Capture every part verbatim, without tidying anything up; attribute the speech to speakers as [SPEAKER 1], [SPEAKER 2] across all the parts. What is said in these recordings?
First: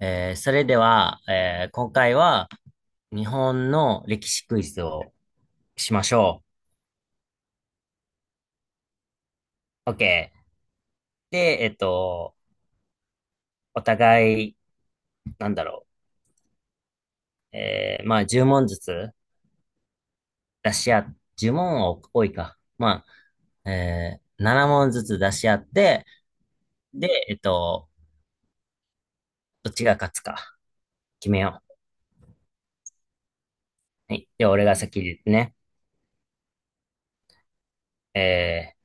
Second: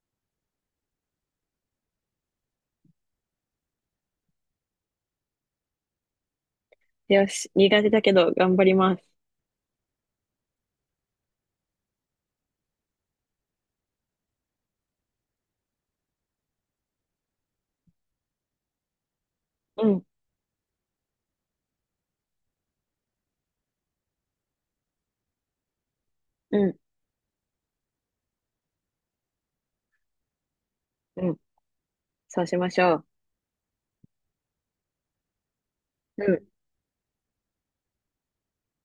[SPEAKER 1] えーそれでは、えー今回は日本の歴史クイズをしましょ
[SPEAKER 2] よし、苦手だけど頑張ります。
[SPEAKER 1] う。OK。で、えっと、お互い、なんだろう。えーまあ、じゅう問ずつ
[SPEAKER 2] うん、
[SPEAKER 1] 出し合っ、じゅう問は多いか。まあ、えーなな問ずつ出し合って、
[SPEAKER 2] うん、
[SPEAKER 1] で、えっと、どっちが勝つか
[SPEAKER 2] う
[SPEAKER 1] 決
[SPEAKER 2] ん。
[SPEAKER 1] めよ
[SPEAKER 2] そうしましょ
[SPEAKER 1] う。はい。では、俺が先で言ってね。
[SPEAKER 2] う。
[SPEAKER 1] えー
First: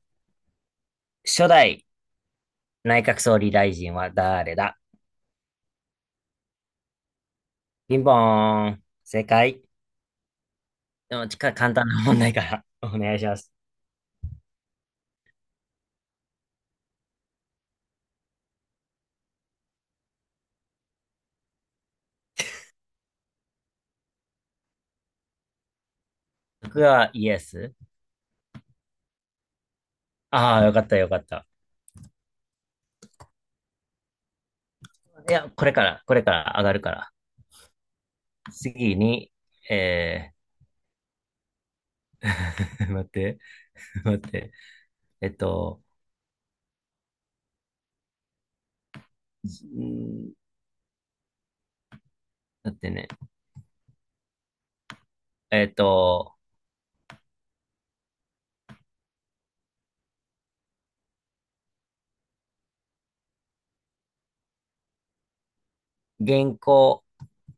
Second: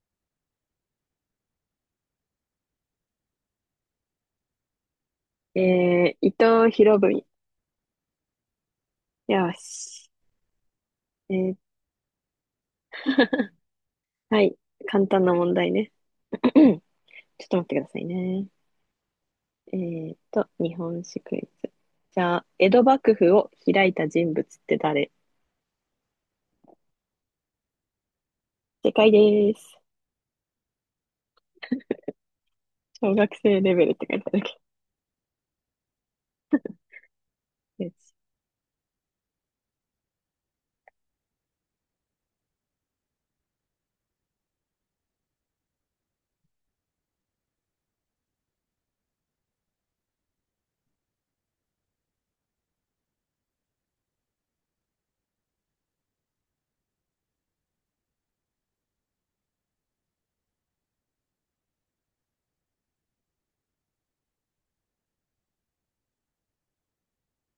[SPEAKER 1] 初代内閣総理大臣は誰だ？
[SPEAKER 2] うん。えー、伊藤博文。
[SPEAKER 1] ピンポーン。正
[SPEAKER 2] よ
[SPEAKER 1] 解。
[SPEAKER 2] し。
[SPEAKER 1] でも、
[SPEAKER 2] え
[SPEAKER 1] ちか、
[SPEAKER 2] ー、
[SPEAKER 1] 簡単な問題から お願いします。
[SPEAKER 2] はい。簡単な問題ね。ちょっと待ってくださいね。えーと、日本史クイズ。じゃあ、江戸幕府を開いた人物って誰？
[SPEAKER 1] 僕はイエス。
[SPEAKER 2] 正解です。
[SPEAKER 1] ああ、よかった、よかった。
[SPEAKER 2] 小学生レベルって書いてあるけ
[SPEAKER 1] いや、これから、これから上がるから。
[SPEAKER 2] ど。よし。
[SPEAKER 1] 次に、えー、待って、待って。えっと、んー待ってね。えっと、原稿、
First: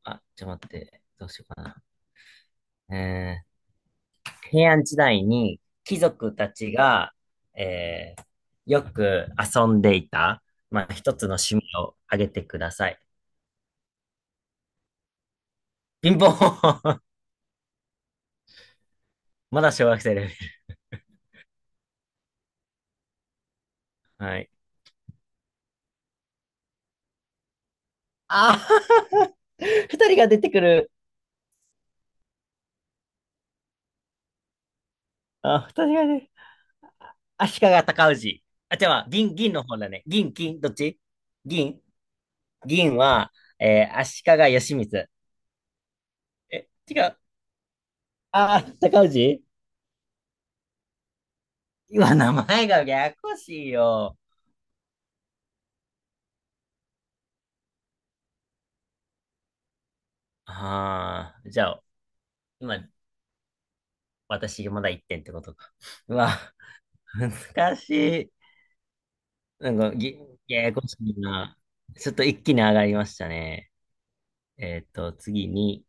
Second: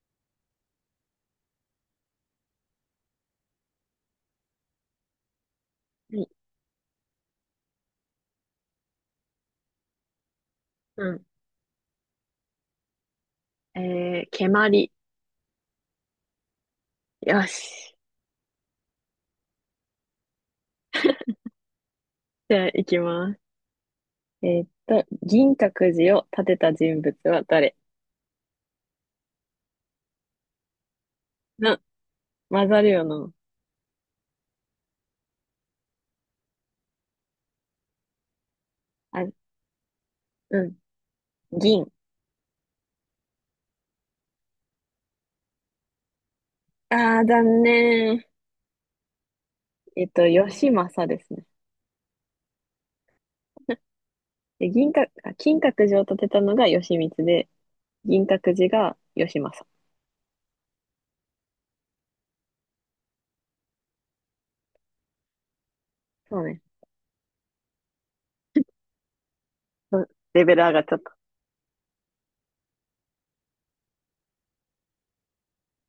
[SPEAKER 1] あ、ちょっと待って、どうしようかな。えー、平安時代に貴
[SPEAKER 2] はい。
[SPEAKER 1] 族たちが、えー、よく遊んでいた、まあ、
[SPEAKER 2] う
[SPEAKER 1] 一つ
[SPEAKER 2] ん。
[SPEAKER 1] の趣味を挙げてください。
[SPEAKER 2] えー、蹴鞠。
[SPEAKER 1] ピンポン
[SPEAKER 2] よし。
[SPEAKER 1] まだ小学生です。
[SPEAKER 2] じゃあ、いきます。
[SPEAKER 1] は
[SPEAKER 2] え
[SPEAKER 1] い。
[SPEAKER 2] ーっと、銀閣寺を建てた人物は誰？
[SPEAKER 1] ああ 二人が出てくる。
[SPEAKER 2] 混ざるよな。
[SPEAKER 1] あ、二人がね。足利尊氏。あ、じゃあ、
[SPEAKER 2] あ、
[SPEAKER 1] 銀、銀の方だね。銀、金、
[SPEAKER 2] う
[SPEAKER 1] どっ
[SPEAKER 2] ん。
[SPEAKER 1] ち？銀、
[SPEAKER 2] 銀。
[SPEAKER 1] 銀は、えー、足利義満。え、違
[SPEAKER 2] あ
[SPEAKER 1] う。
[SPEAKER 2] あ、残念。
[SPEAKER 1] あー、高氏。
[SPEAKER 2] えっと、義政ですね。
[SPEAKER 1] 今、名前がややこしいよ。
[SPEAKER 2] で、銀閣、あ金閣寺を建てたのが義満で、銀閣寺が義政。
[SPEAKER 1] ああ、じゃあ、今、私、まだいってんってことか。うわ、
[SPEAKER 2] そうね。
[SPEAKER 1] 難しい。なんか、
[SPEAKER 2] うん。
[SPEAKER 1] ぎ、
[SPEAKER 2] レベル
[SPEAKER 1] や
[SPEAKER 2] 上
[SPEAKER 1] や
[SPEAKER 2] が
[SPEAKER 1] こ
[SPEAKER 2] っちゃ
[SPEAKER 1] し
[SPEAKER 2] った。
[SPEAKER 1] いな。ちょっと一気に上がりましたね。えっと、次に、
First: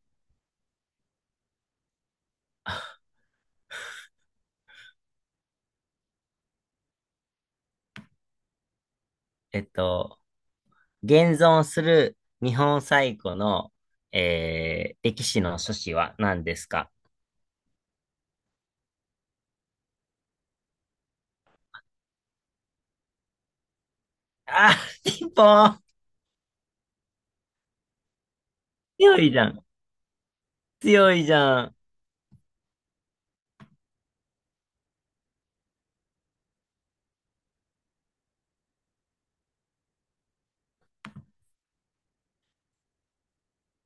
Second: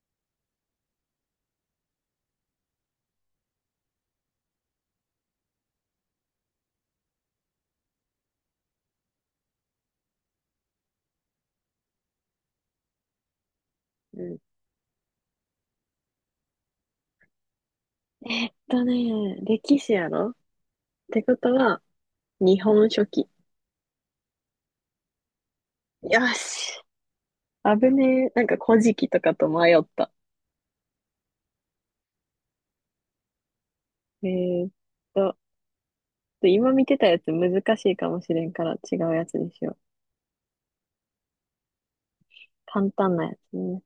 [SPEAKER 1] えっと、現存する日本最古の、
[SPEAKER 2] うん。
[SPEAKER 1] えー、歴史の書士は何ですか？
[SPEAKER 2] だね、歴史やろってことは、日本書紀。
[SPEAKER 1] あー、ピンポーン。
[SPEAKER 2] よし。危ねえ。なんか古事記
[SPEAKER 1] 強
[SPEAKER 2] と
[SPEAKER 1] い
[SPEAKER 2] か
[SPEAKER 1] じゃ
[SPEAKER 2] と
[SPEAKER 1] ん。
[SPEAKER 2] 迷った。
[SPEAKER 1] 強いじゃん。
[SPEAKER 2] えーっと、今見てたやつ難しいかもしれんから違うやつにしよう。簡単なやつね。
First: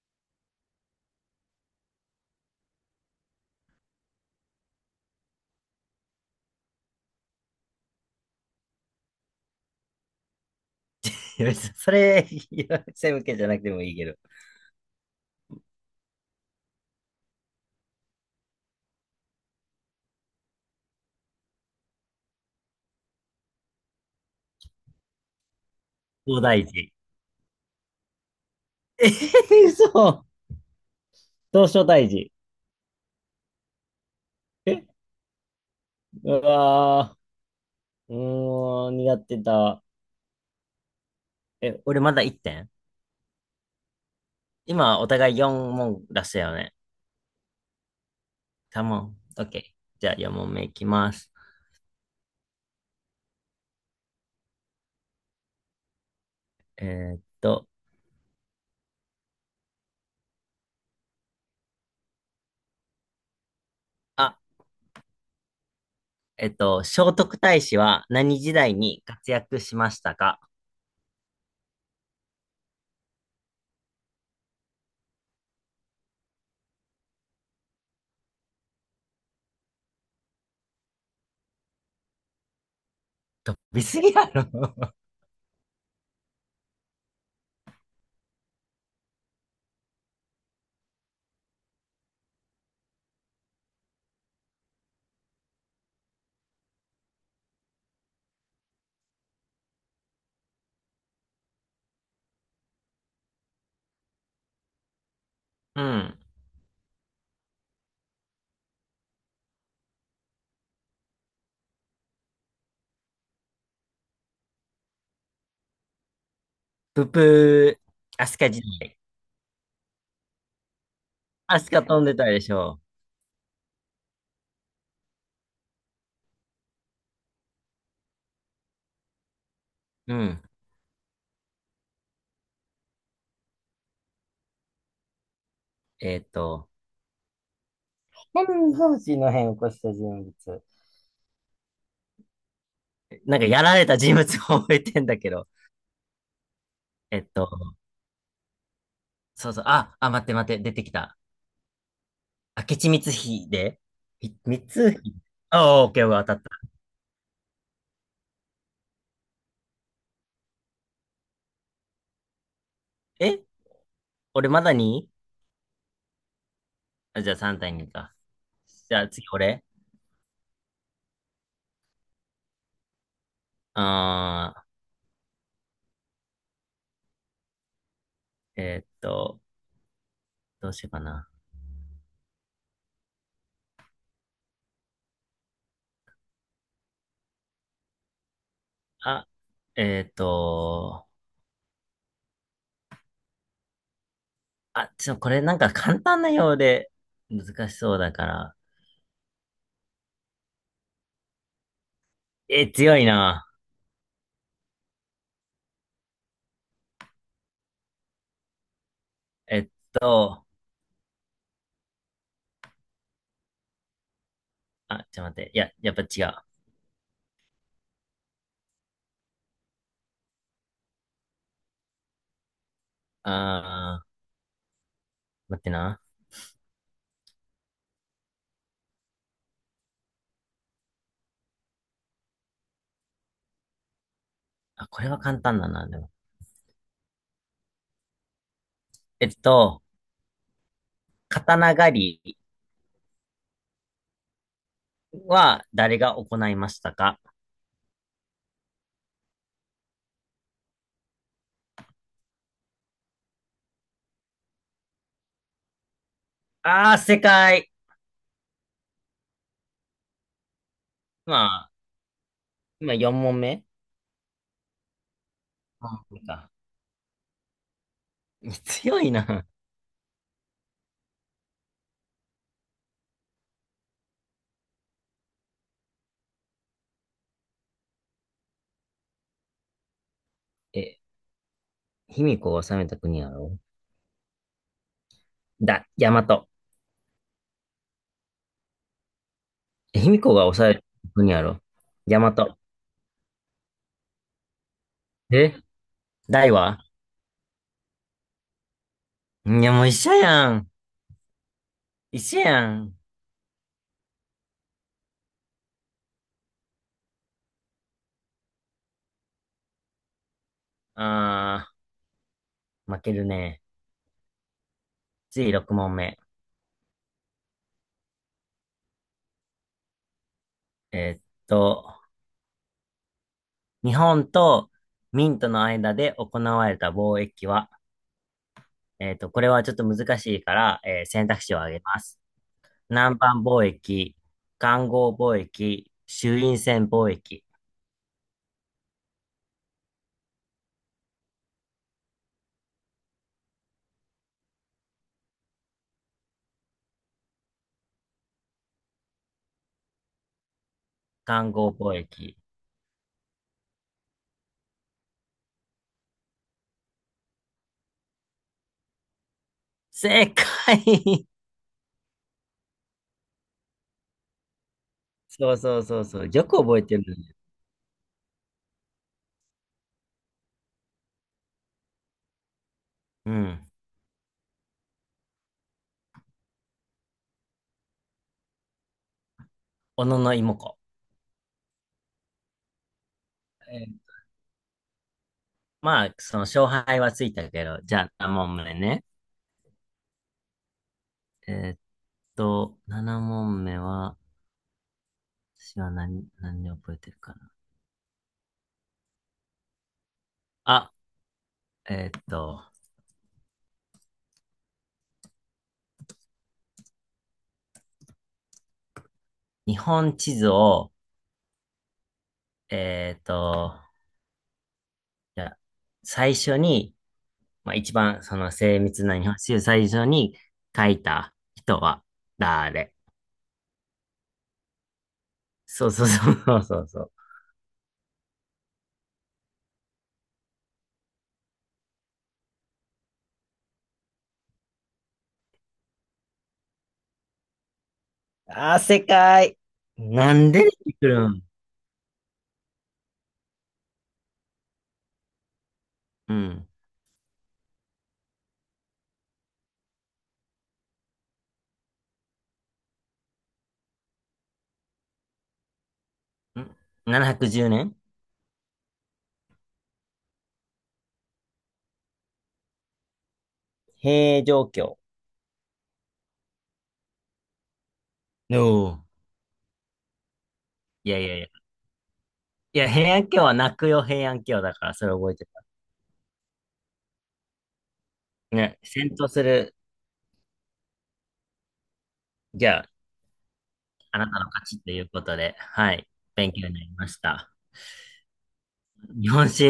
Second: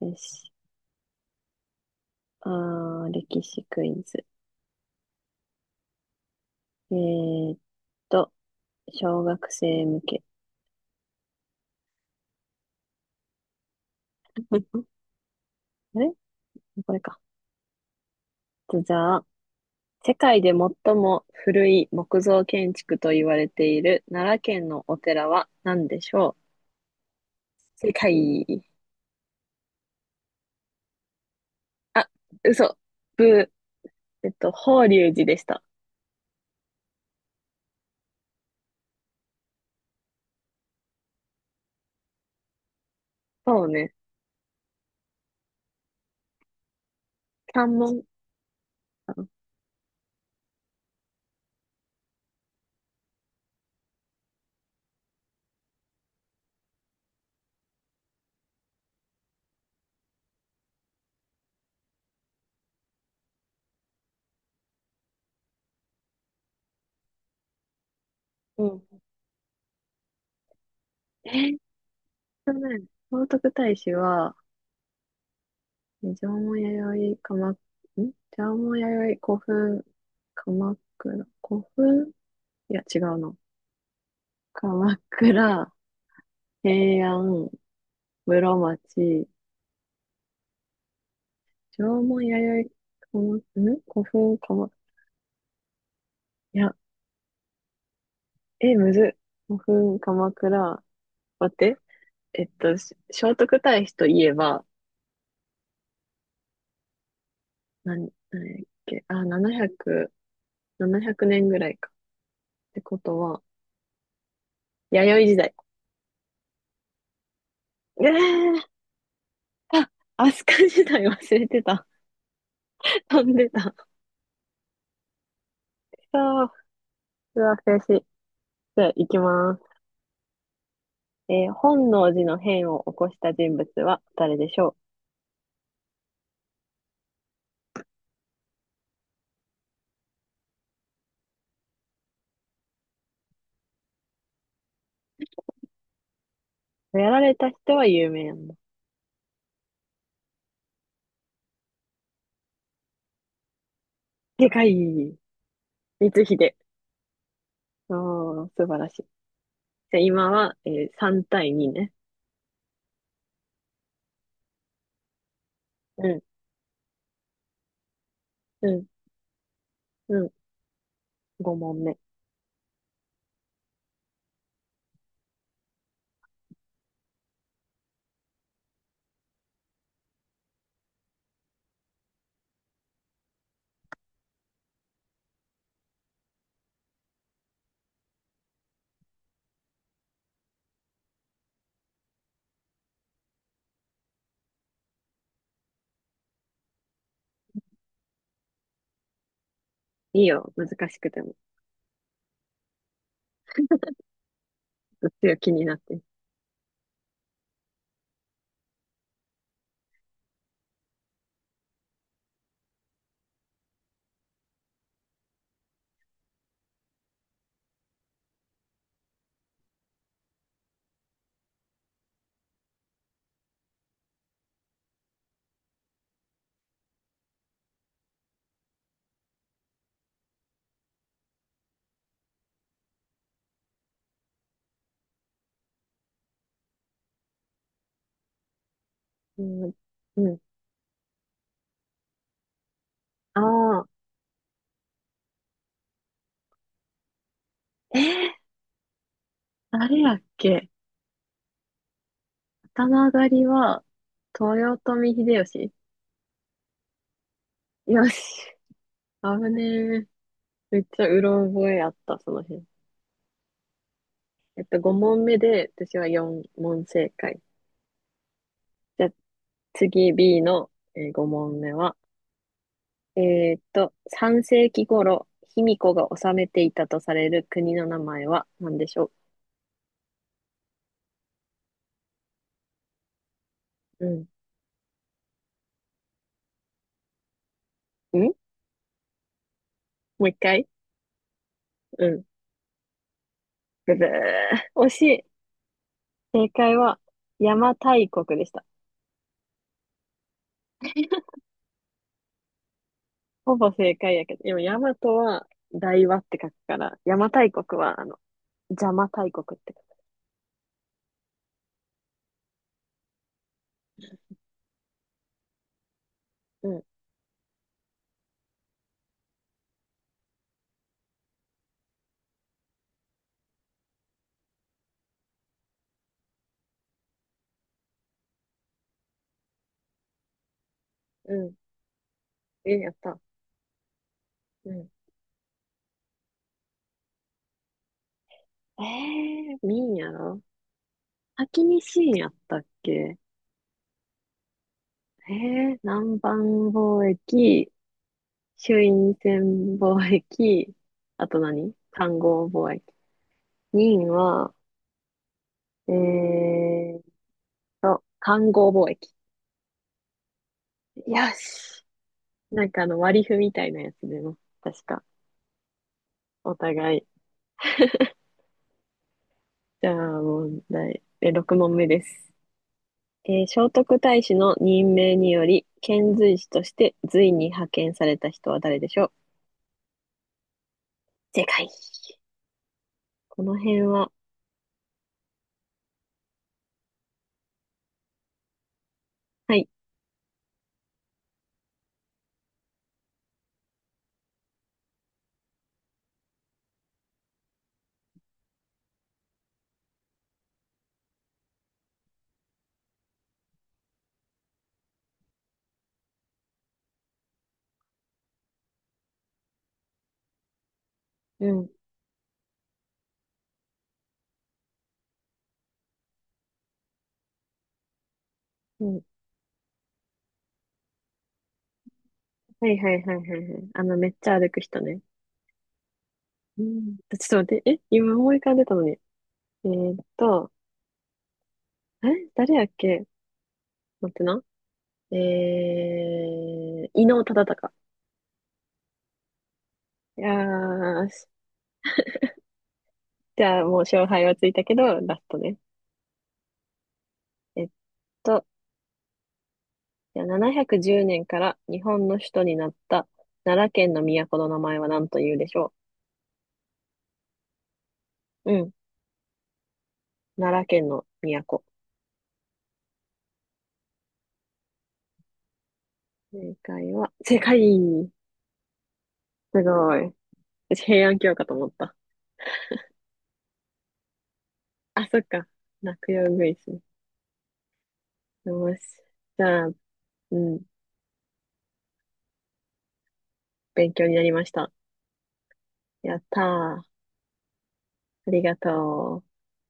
[SPEAKER 2] よし。あー、歴史クイズ。えーっと、小学生向け。
[SPEAKER 1] いや別にそれ、いや背向けじゃなくてもいいけど。
[SPEAKER 2] あれこれか。じゃあ、世界で最も古い木造建築と言われている奈良県のお寺は何でしょ
[SPEAKER 1] 東
[SPEAKER 2] う？
[SPEAKER 1] 大寺。
[SPEAKER 2] 世界。
[SPEAKER 1] えー、嘘。東照
[SPEAKER 2] あ、
[SPEAKER 1] 大寺。
[SPEAKER 2] 嘘。ブー。えっと、法
[SPEAKER 1] え、
[SPEAKER 2] 隆寺でした。
[SPEAKER 1] うわー、うーん、苦手だ。え、俺まだいってん。
[SPEAKER 2] そうね。
[SPEAKER 1] 今、お互いよん問出したよね。
[SPEAKER 2] 三門。
[SPEAKER 1] カモン。
[SPEAKER 2] あ、
[SPEAKER 1] オッケー。じゃあよん問目いきます。えーっと、あえっと、聖徳太子は何時
[SPEAKER 2] う
[SPEAKER 1] 代
[SPEAKER 2] ん。
[SPEAKER 1] に活躍しましたか？
[SPEAKER 2] えーっとね、聖徳太子は、え縄文弥生、鎌、ん縄文弥生、古墳、鎌倉、古墳、いや、違うの、
[SPEAKER 1] 飛びすぎやろ。
[SPEAKER 2] 鎌倉、平安、室町、縄文弥生、鎌、ん古墳、鎌、いや、え、むずっ。古墳、鎌倉、待って。えっと、し聖徳太子といえば、
[SPEAKER 1] うん。
[SPEAKER 2] なん、なんやっけ、あ、ななひゃく、ななねんぐらいか。ってことは、弥生時代。
[SPEAKER 1] ププ
[SPEAKER 2] え
[SPEAKER 1] ー、アスカ時
[SPEAKER 2] ー、
[SPEAKER 1] 代。
[SPEAKER 2] あ、飛鳥時代忘れ
[SPEAKER 1] ア
[SPEAKER 2] て
[SPEAKER 1] スカ
[SPEAKER 2] た。
[SPEAKER 1] 飛んでたでしょ
[SPEAKER 2] 飛んでた。そう、うわ、悔しい。じゃあ、行きます。
[SPEAKER 1] う。うん。
[SPEAKER 2] えー本能寺の変を起こした人物は誰でしょ
[SPEAKER 1] えっと、天草寺の変を起こした人物。なんかやられた人物を覚えてんだけど。
[SPEAKER 2] う？や
[SPEAKER 1] え
[SPEAKER 2] ら
[SPEAKER 1] っ
[SPEAKER 2] れた
[SPEAKER 1] と、
[SPEAKER 2] 人は有名なんだ。
[SPEAKER 1] そうそう。あ、あ、待って待って、出てきた。明智光秀、ひ
[SPEAKER 2] で
[SPEAKER 1] 光
[SPEAKER 2] かい。
[SPEAKER 1] 秀。あ、オッケー、オッケー、当
[SPEAKER 2] 光
[SPEAKER 1] たっ
[SPEAKER 2] 秀。
[SPEAKER 1] た。
[SPEAKER 2] おー、素晴らしい。じゃあ、今は、えーさん対にね。
[SPEAKER 1] え、俺まだに、
[SPEAKER 2] うん、
[SPEAKER 1] あ、じゃあさん対にか。
[SPEAKER 2] うん、
[SPEAKER 1] じゃあ次俺。
[SPEAKER 2] うん。ご問目。
[SPEAKER 1] あー、えっと、どうしようかな。あ、えっと、あ、ちょ、これなんか簡単なようで難しそうだから。
[SPEAKER 2] いいよ、難しくても。
[SPEAKER 1] え、強いな。
[SPEAKER 2] うっすら気になってる。
[SPEAKER 1] えっと、あ、ちょ、待って。いや、やっぱ違う。あー、待ってな。あ、これは簡単だな、でも。えっ
[SPEAKER 2] うん、
[SPEAKER 1] と、
[SPEAKER 2] うん。
[SPEAKER 1] 刀狩り
[SPEAKER 2] ああ、
[SPEAKER 1] は誰が行いましたか？
[SPEAKER 2] えー、あれやっけ？頭上がりは、豊臣秀吉。
[SPEAKER 1] あー、正解。
[SPEAKER 2] よし。危ねえ。めっちゃう
[SPEAKER 1] ま
[SPEAKER 2] ろ覚
[SPEAKER 1] あ、
[SPEAKER 2] えあった、その辺。
[SPEAKER 1] 今よん問目。
[SPEAKER 2] えっと、ご問目で、私
[SPEAKER 1] あ、
[SPEAKER 2] は
[SPEAKER 1] そう
[SPEAKER 2] よん
[SPEAKER 1] か。
[SPEAKER 2] 問正解。
[SPEAKER 1] 強
[SPEAKER 2] じゃあ、
[SPEAKER 1] いな。
[SPEAKER 2] 次 B の、えご問目は、えーっと、さん世紀頃、卑弥呼が治めていたとされる国の名前は何でしょ
[SPEAKER 1] え、卑弥呼を治めた国やろ？
[SPEAKER 2] う？うん。ん
[SPEAKER 1] だ、大和。卑弥
[SPEAKER 2] もう
[SPEAKER 1] 呼
[SPEAKER 2] 一
[SPEAKER 1] が
[SPEAKER 2] 回。
[SPEAKER 1] 抑える国やろ。
[SPEAKER 2] う
[SPEAKER 1] 大
[SPEAKER 2] ん。
[SPEAKER 1] 和。
[SPEAKER 2] ブブー。惜しい。
[SPEAKER 1] え、
[SPEAKER 2] 正
[SPEAKER 1] 大
[SPEAKER 2] 解
[SPEAKER 1] は、
[SPEAKER 2] は、邪馬台国でした。
[SPEAKER 1] いや、もう一緒やん。一緒やん。
[SPEAKER 2] ほぼ正解やけど、でも大和は大和って書くから、邪馬台国は、あの、邪馬台国って書く。
[SPEAKER 1] あー、負けるね。次ろく問目。
[SPEAKER 2] う
[SPEAKER 1] えーっと、日本と明との間で行われた貿易は、えーっと、これはちょっと難しいから、えー選
[SPEAKER 2] ん、
[SPEAKER 1] 択
[SPEAKER 2] うん。
[SPEAKER 1] 肢を挙げます。
[SPEAKER 2] え、やっ
[SPEAKER 1] 南
[SPEAKER 2] た。
[SPEAKER 1] 蛮貿易、
[SPEAKER 2] う
[SPEAKER 1] 環
[SPEAKER 2] ん。
[SPEAKER 1] 合貿易、朱印船貿易、
[SPEAKER 2] えー、みんやろ？先に新やったっけ？えー、南蛮貿易、朱印船貿易、あと
[SPEAKER 1] 環合
[SPEAKER 2] 何
[SPEAKER 1] 貿
[SPEAKER 2] 漢
[SPEAKER 1] 易。
[SPEAKER 2] 合貿易。任は、えーと、漢合貿易。
[SPEAKER 1] 正
[SPEAKER 2] よ
[SPEAKER 1] 解
[SPEAKER 2] し。なんかあの割り符みたいなやつでも、確か。
[SPEAKER 1] そうそうそうそう。よ
[SPEAKER 2] お
[SPEAKER 1] く覚え
[SPEAKER 2] 互
[SPEAKER 1] てる
[SPEAKER 2] い。
[SPEAKER 1] ね。
[SPEAKER 2] じゃあ問題。え、ろく問目です。
[SPEAKER 1] う
[SPEAKER 2] えー
[SPEAKER 1] ん。
[SPEAKER 2] 聖徳太子の任命により、遣隋使として隋に派遣された人は誰でしょう？
[SPEAKER 1] 小野の妹子。
[SPEAKER 2] 正解。この
[SPEAKER 1] え
[SPEAKER 2] 辺
[SPEAKER 1] ー
[SPEAKER 2] は、
[SPEAKER 1] まあ、その勝敗はついたけど、じゃあなな問目ね。
[SPEAKER 2] はい。
[SPEAKER 1] えーっと、なна問目は、私は何、何で覚えてるかな。あ、えーっと、日本地図を、
[SPEAKER 2] うん
[SPEAKER 1] えーっと、じゃあ最初に、まあ一番その精
[SPEAKER 2] うん。
[SPEAKER 1] 密な日本地図最初に書いた人は
[SPEAKER 2] はいは
[SPEAKER 1] 誰？
[SPEAKER 2] いはいはいはい。あの、めっちゃ歩く人ね。
[SPEAKER 1] そうそうそうそ
[SPEAKER 2] う
[SPEAKER 1] うそう
[SPEAKER 2] ん。
[SPEAKER 1] そう。
[SPEAKER 2] ちょっと待って、え、今思い浮かんでたのに。えーっと、え、誰やっけ？待ってな。えー、伊能忠敬。
[SPEAKER 1] あー、正解。
[SPEAKER 2] いや
[SPEAKER 1] なんで出てく
[SPEAKER 2] ーし、
[SPEAKER 1] るん？
[SPEAKER 2] じゃあもう勝敗はついたけど、ラストね。
[SPEAKER 1] うん。
[SPEAKER 2] えっと、じゃあななひゃくじゅうねんから日本の首都になった奈良県の都の名前は何というでしょ
[SPEAKER 1] ん？ ななひゃくじゅう 年？
[SPEAKER 2] う？うん。奈良県の都。
[SPEAKER 1] 平城京。
[SPEAKER 2] 正解は、正解。
[SPEAKER 1] おお。
[SPEAKER 2] すごい。私平
[SPEAKER 1] い
[SPEAKER 2] 安
[SPEAKER 1] やい
[SPEAKER 2] 京
[SPEAKER 1] やい
[SPEAKER 2] か
[SPEAKER 1] や。
[SPEAKER 2] と思った。
[SPEAKER 1] いや、平安京は泣くよ、平安京だから、
[SPEAKER 2] あ、
[SPEAKER 1] それ
[SPEAKER 2] そっ
[SPEAKER 1] 覚えて
[SPEAKER 2] か。
[SPEAKER 1] た。
[SPEAKER 2] 落葉ウグイスね。よ
[SPEAKER 1] ね、
[SPEAKER 2] し。
[SPEAKER 1] 戦闘す
[SPEAKER 2] じゃあ、
[SPEAKER 1] る、
[SPEAKER 2] うん、
[SPEAKER 1] じゃあ、
[SPEAKER 2] 勉強に
[SPEAKER 1] あ
[SPEAKER 2] な
[SPEAKER 1] な
[SPEAKER 2] り
[SPEAKER 1] た
[SPEAKER 2] ま
[SPEAKER 1] の
[SPEAKER 2] し
[SPEAKER 1] 勝
[SPEAKER 2] た。
[SPEAKER 1] ちということで、はい、
[SPEAKER 2] やった
[SPEAKER 1] 勉強になり
[SPEAKER 2] ー。
[SPEAKER 1] ました。
[SPEAKER 2] ありがと
[SPEAKER 1] 日
[SPEAKER 2] う。
[SPEAKER 1] 本史、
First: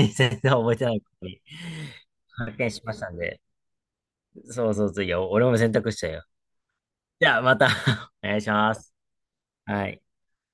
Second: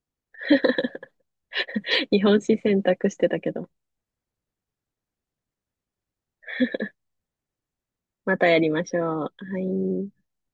[SPEAKER 1] 全然覚えてないことに
[SPEAKER 2] 日 本
[SPEAKER 1] 発
[SPEAKER 2] 史
[SPEAKER 1] 見
[SPEAKER 2] 選
[SPEAKER 1] しまし
[SPEAKER 2] 択
[SPEAKER 1] た
[SPEAKER 2] し
[SPEAKER 1] ん
[SPEAKER 2] てた
[SPEAKER 1] で、
[SPEAKER 2] けど、
[SPEAKER 1] そうそうそう、いや、俺も選択しちゃうよ。じゃあ、また お
[SPEAKER 2] ま
[SPEAKER 1] 願い
[SPEAKER 2] た
[SPEAKER 1] し
[SPEAKER 2] やり
[SPEAKER 1] ま
[SPEAKER 2] ま
[SPEAKER 1] す。
[SPEAKER 2] しょう。は
[SPEAKER 1] はい。
[SPEAKER 2] い。